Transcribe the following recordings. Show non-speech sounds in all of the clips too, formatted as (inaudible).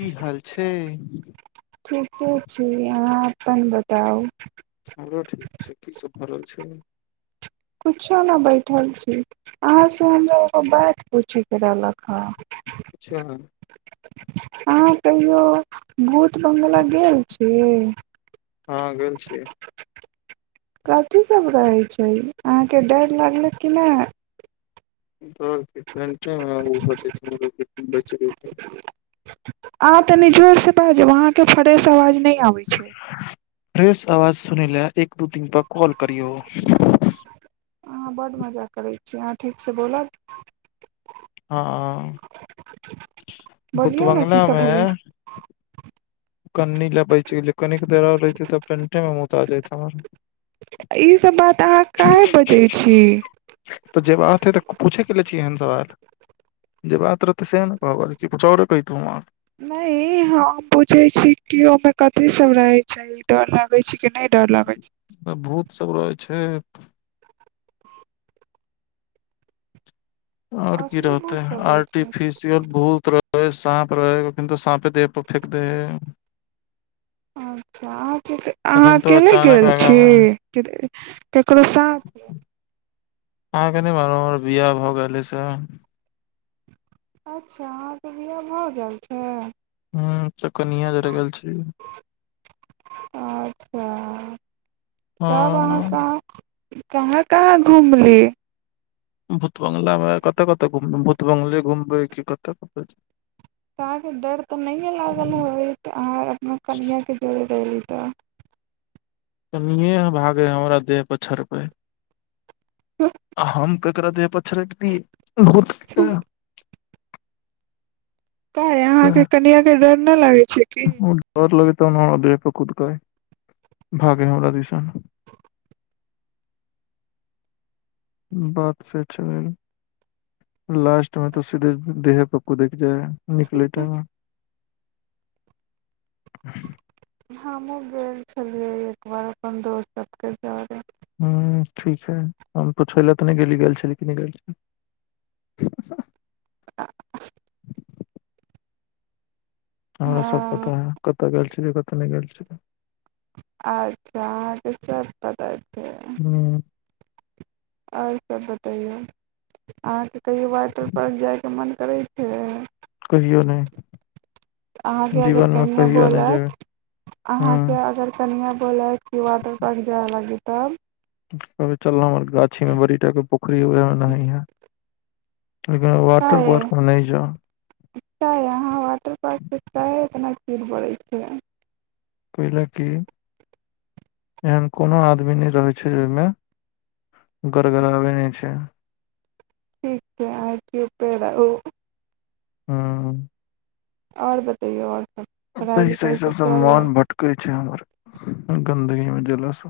की हाल छै ठीके छी आहाँ अपन बताउ हमरो ठीक छै की सभ भ रहल छै कुछो ने बैठल छी अहाँ से हमरा एगो बात पूछे के रहलक हँ अच्छा अहाँ कहियौ भूत बङ्गला गेल छी हँ गेल छीयै कथी सभ रहै छै अहाँके डर लागलक कि नहि डर की पेंटे मे हगू भ जयते लेकिन बचि गेली आहाँ तनि जोर से बाजब आहाँके फ्रेश आवाज नहि आबै छै फ्रेस आवाज सुनै ले एक दू तीन बार कॉल करियौ की‌‌ आहाँ ठीक से बोलऽ हँ भुत बोलियौ ने की बंगला सब मे भेलै कन्नी ले बैच गेलि कनिक देर और रहिते तऽ पेंटे मे मूता जायत हमर ई सभ बात अहाँ काहे बजै छी छी एहन सवाल जे बात रहतै सेह‌ ने कहबै की कुछो औरे कहि दू हम आहाँ के नहि हम पूछै छी कि ओहिमे कथी सब रहै छै डर लगै छै कि नहि डर लागे भूत सब रहै छै आओर की असली रहतेै बहुत सब रहै छै आर्टिफिशियल भूत रहै से कहाँ पर रहै कखैनतो साँपे देह पर फेेक दे है अच्छा अहाँ क अहाँ एखन तो अकेले अचानक गेल आगा छी मे केकरो साथ अहाँके नहि मालूम हमर बिआह भऽ गेल एय से अच्छा आहाँ के बिआह भ गेल छै ह तऽ कनिआ जरे गेल छलियै अच्छा तब अहाँ कहाँ कहाँ कहाँ घूमली भूतबंगलामे कतऽ कत घुमबै भूत बङंगला घुमबै की कतय कतय जेबय तऽ अहाँके डर तऽ नहिये लागल होयत अहाँ अपना कनिआ के डर डहली तऽ कनिए भागय हमरा देह पर छड़पै हम केकरा देह पर छरपतियै भूत के काय अहाँके कनिया के डर ने लागे छै की। तब ने हमरा देह पे कूदके, भागे हमरा दिसा। बात से छैल। लास्ट मे ते सीधे देहे ओय कूदेक जाय निकलै टाइममे। ह हमु गेल छलियै एक बार अपन दोस्त सबके सारे। में ह ठीक छै हम पूछैलए ते ने गेली गेल छली कि ने गेल छली। हमरा सब हँ पता हय कता गेल ये कतो ने गेल छै। अच्छा अहाँके सब पता हाँ। और सब बतैयौ अहाँके कहियो वाटर पार्क जायके मन करै छै। कहियो नहि अहां के अगर जीवन मे कनिया कहियो नहि जेबै बोलत, अहां हूँ के अगर कनिया बोलत की वाटर पार्क जाय लागी तब। कहबे चला हमर गाछी मे बड़ीटा के पो खरी उहाए मे नहाहिये। लेकिन वाटर काहे पार्क मे ने जोउ। काहे अहाँ वाटर पार्क से काहे (unintelligible) छै। कयला कि एहन कोनो आदमी ने रहै छै ओय मे गड़गड़ाबै ने छै। ठीक छै, आर कियो फेरउ हाँ। और बतैयौ और पैसा ऐसा सब मन भटकै छै हमर। अ गन्दगी मे जेला से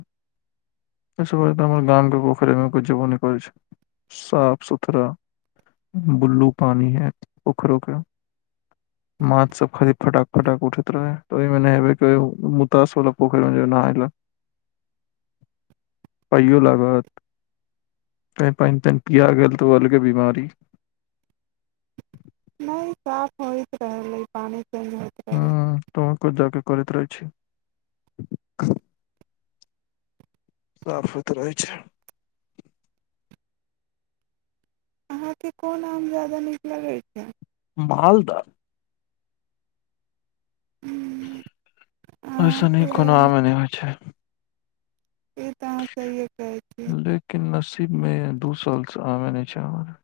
ऐसे बढ़िया हमर गाम के पोखरी मे बुझबो ने करै छै, साफ सुथरा बुल्लू पानी हाएत पोखरो के, माछ सब खाली फटा फटाक उठैत रहे त ओयमे नेहेबे ते मुतास वला पोखर मे जेबै नहाले, पाइयो लागत ते पेएन तेएन पिया गेल तऽ उ अलगे बीमारी। ने साफ होएत रहले पानी। चेंज होइत रहलै हाँ तूहो कुछ जाके करैत रहे छै। साफ सुथ रहै छै। अहाँ के कोन आम जादा नीक लगै छै। मालदा। ह्म्म। ओय सनी कोनो आमे ने होय छै। तऽ अहाँ सहिए कहै छी लेकिन नस इब मे दू साल से आमे ने छै हमर।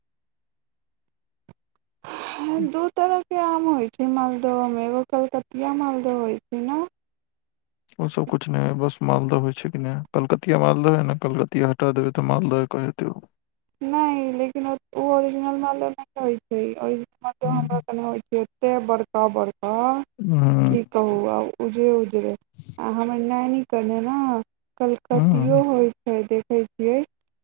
दू तरहके आम होय छै मालदो मे, एगो कलकतिया मालदा होय छै ने। ओसभ किछु नहि हइ बस मालदह होइ छै कि नहि कलकतिया मालदह हइ ने कलकतिया हटा देबै तऽ मालदह एकर हेतै उ नहि लेकिन ओ ओरिजिनल मालदह नहि होइ छै ई ओरिजिनल मालदह मतलब हूं हमरा कनी होइ छै एते बड़का बड़का ह हूं की कहु आ उजरे उजरे आ हमर नैनी करले न कलकतियो हूं होइ छै देख छै जे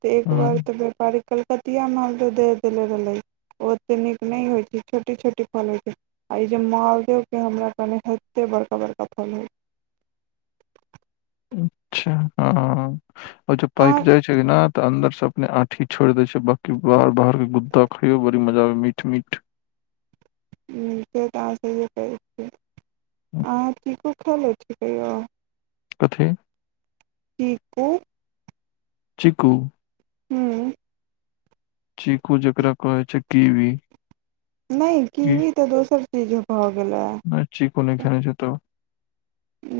तऽ एक हूं बार तऽ ओहि कलकतिया मालदह दे है तऽ लेबले ओ ओतेक नीक नहि होइ छै छोटी छोटी फल होइ छै आ ई जे मालदके हमरा एते बड़का बड़का फल अच्छा हँ आओर जब अहाँ पाइक जाइ छै नै तऽ अन्दर से अपने आँठी छोड़ि दै छिय बाँकी बाहर बाहरके गुद्दा खइयो बड़ी मजा आबै मीठ मीठ ह से तऽ अहाँ सहिये कहय छियै अहाँ चीकू खयलो छी कहियो कथी चीकू चीकू हूँ चीकू जकरा कहै छै कीवी नहि की कीवी तऽ दोसर चीज भऽ गेलै नै चीकू नै खेने छियै तब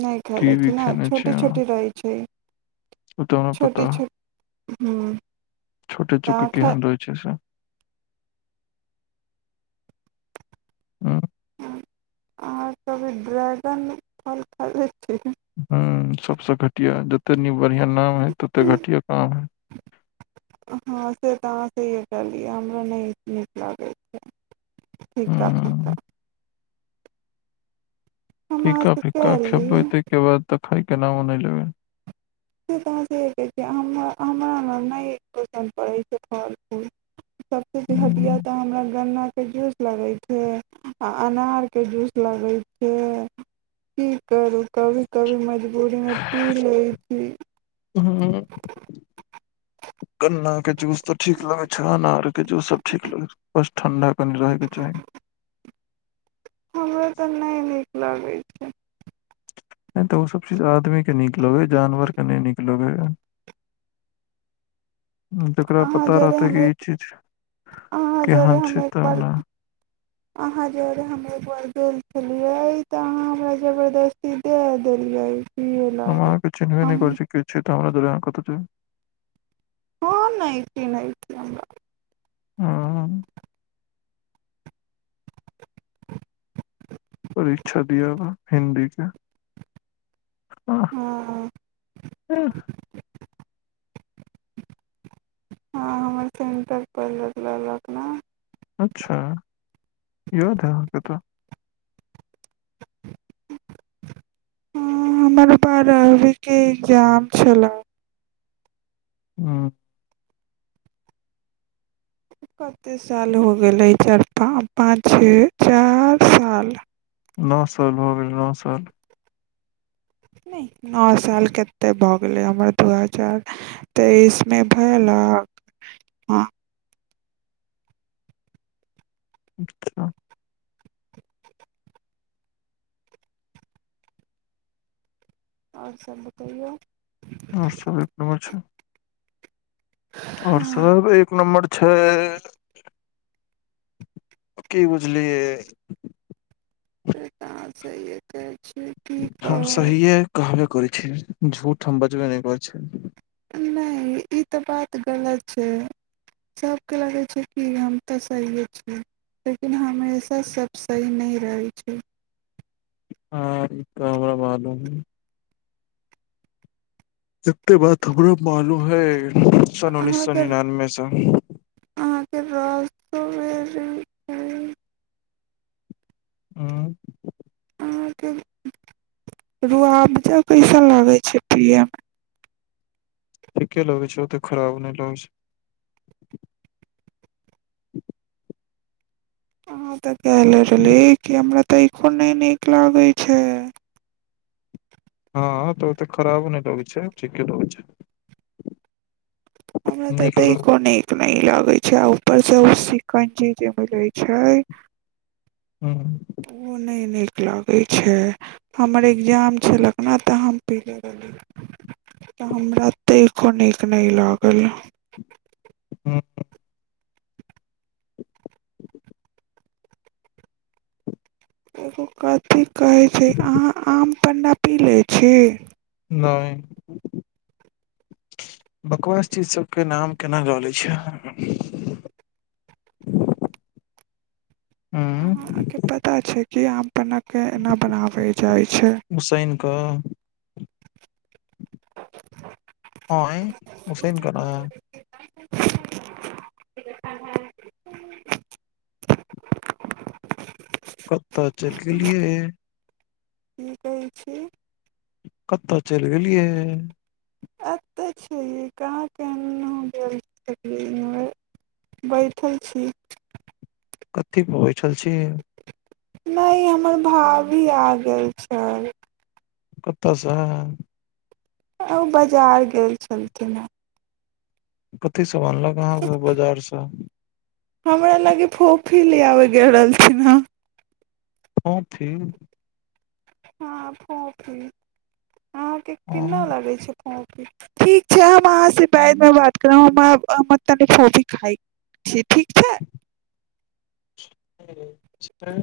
नहि खेने छी ने छोटे छोटे रहै छै ओ तऽ हमरा पता छोटे है छोट हूँ गोटे तऽ अहाँ छोटे खाय केहन रहै छै से ह्म अहाँ सब ड्रैगन फल खयले ह सबसे घटिया कनी बढ़िया नाम है तते घटिया काम है हँ से तऽ अहाँ सहिये कहलियै हमरा नहि नीक लागै छै फीका हुं फीका हम फिका अहाँसँ फिका कहली खयबै तै के बाद तऽ खाय के नामो नहि लेबै से तऽ अहाँ सहिये कहै छी हमरा हमरा ने नहि पसन्द पड़ै छै फल फूल सभसे घटिया उम्म, तऽ हमरा गन्ना के जूस लगे छै आ अनार के जूस लगे छै, की करू कभी-कभी मज बूरी मे पी लै ह्म्म गन्ना के जूस तऽ ठीक लगे छै, अनार के जूस सब ठीक लगे छै (unintelligible) ठंढ़ा तनी रहे के चाही। हमरो ते ने नीक लागै छै। हाँ ते उ सब चीज आदमीे के निक लगे, जानवर के ने निक लगे या। जकरा अहाँ पता जरे रहतै हम कि ई एक चीज अहाँ जरे केहेन हम छै एक तब बार ने। अहाँ जोड़े हम एकबार गेम खेलियै ते अहाँ हमरा जबरदस्ती दाए देलियै। पियै हम अहाँ लागी के चिन्हबे ने हम करे छी के छी। त हमर (unintelligible) कता छै। अहाँ ने चिन्हे छी हमरा। हाँ। परीक्षा दियाबा हिन्दी के। आह हँ अह। हाँ हमर सेंटर परलक ललक न। अच्छा याद हाय अहाँके तऽ। हाँ हमर बारहवी के इग्जाम छला। हाँ। कते साल हो गेलै चार पान पाँच छै चार साल। नौ साल भ गेल, नौ साल। ने नौ साल केते भऽ गेले, हमर दू हजार तेइसमे भेलक हाँ। अच्छा। और सब बतैयो। और सब एक नमर छै। और कहाँ सब एक नम्बर छै की बुझलियै। अच्छा एके हम सहिये कहबे करी। छै, झूठ हम बजबे ने करै छी। ने ई ते बात गलत छै सबके लगै छै कि हम ते सहिये छी, लेकिन हमेशा सब सही ने रहै छै। हाँ इ ते हमरा मालूम एते बात हमरा मालूम हय। सन उन्नीस सौ अहाँके निनानबे से। अहाँके रसबेरी उम्म। अहाँ के रुआबजा कैसा लागे छै पिए मे। ठीके लगै छै, ओते खराब ने लगै छै। अहाँ ते काय लरली कैमरा तैखो ने नीक लागे छै। हाँ तऽ ओते खराबो ने लगे छै, ठीके लगे छै। हमरा तऽ नीक लग दैको निक ने लागै होय छै आउ (unintelligible) जे मिलै छै। ह्म्म। उ ने नीक लागै छै, हमर इग्जाम छलक ने तऽ हम (unintelligible) रहली तऽ हमरा तैको नीक ने लागल। ह्म्म। (inaudible) एगो कथी कहै छै, अहाँ आम पन्ना पी लै छी। ने बकवास चीज सबके नाम केना ल लै छिये अहाँ। अहाँ के पता छै। की आम पना के एना बनाबै जाय छै। क एं उसैन के ना। (unintelligible) कतऽ चलि गेलियै की कहे छी। कता चैल गेलियै। एतय छी कहाँ किन्हो गेल छलिये इन्हों बैठल छी। कथी पर बैठल छी। ने हमर भाभी आ गेल छल। कता से। आ उ बजार गेल छलखिन हय। थी सब आनलक अहाँ के बजार से। हमरा लागे फोफी ले आबै गेल रहलथिन हन। फोफी। हाँ फोफी। अहाँ के आम, किनौ लगे छै फो ठीक छै हम अहाँ से बादमे बात करब हम आब हम तनि फोफी खाय छी ठीक। छै (inaudible) छै।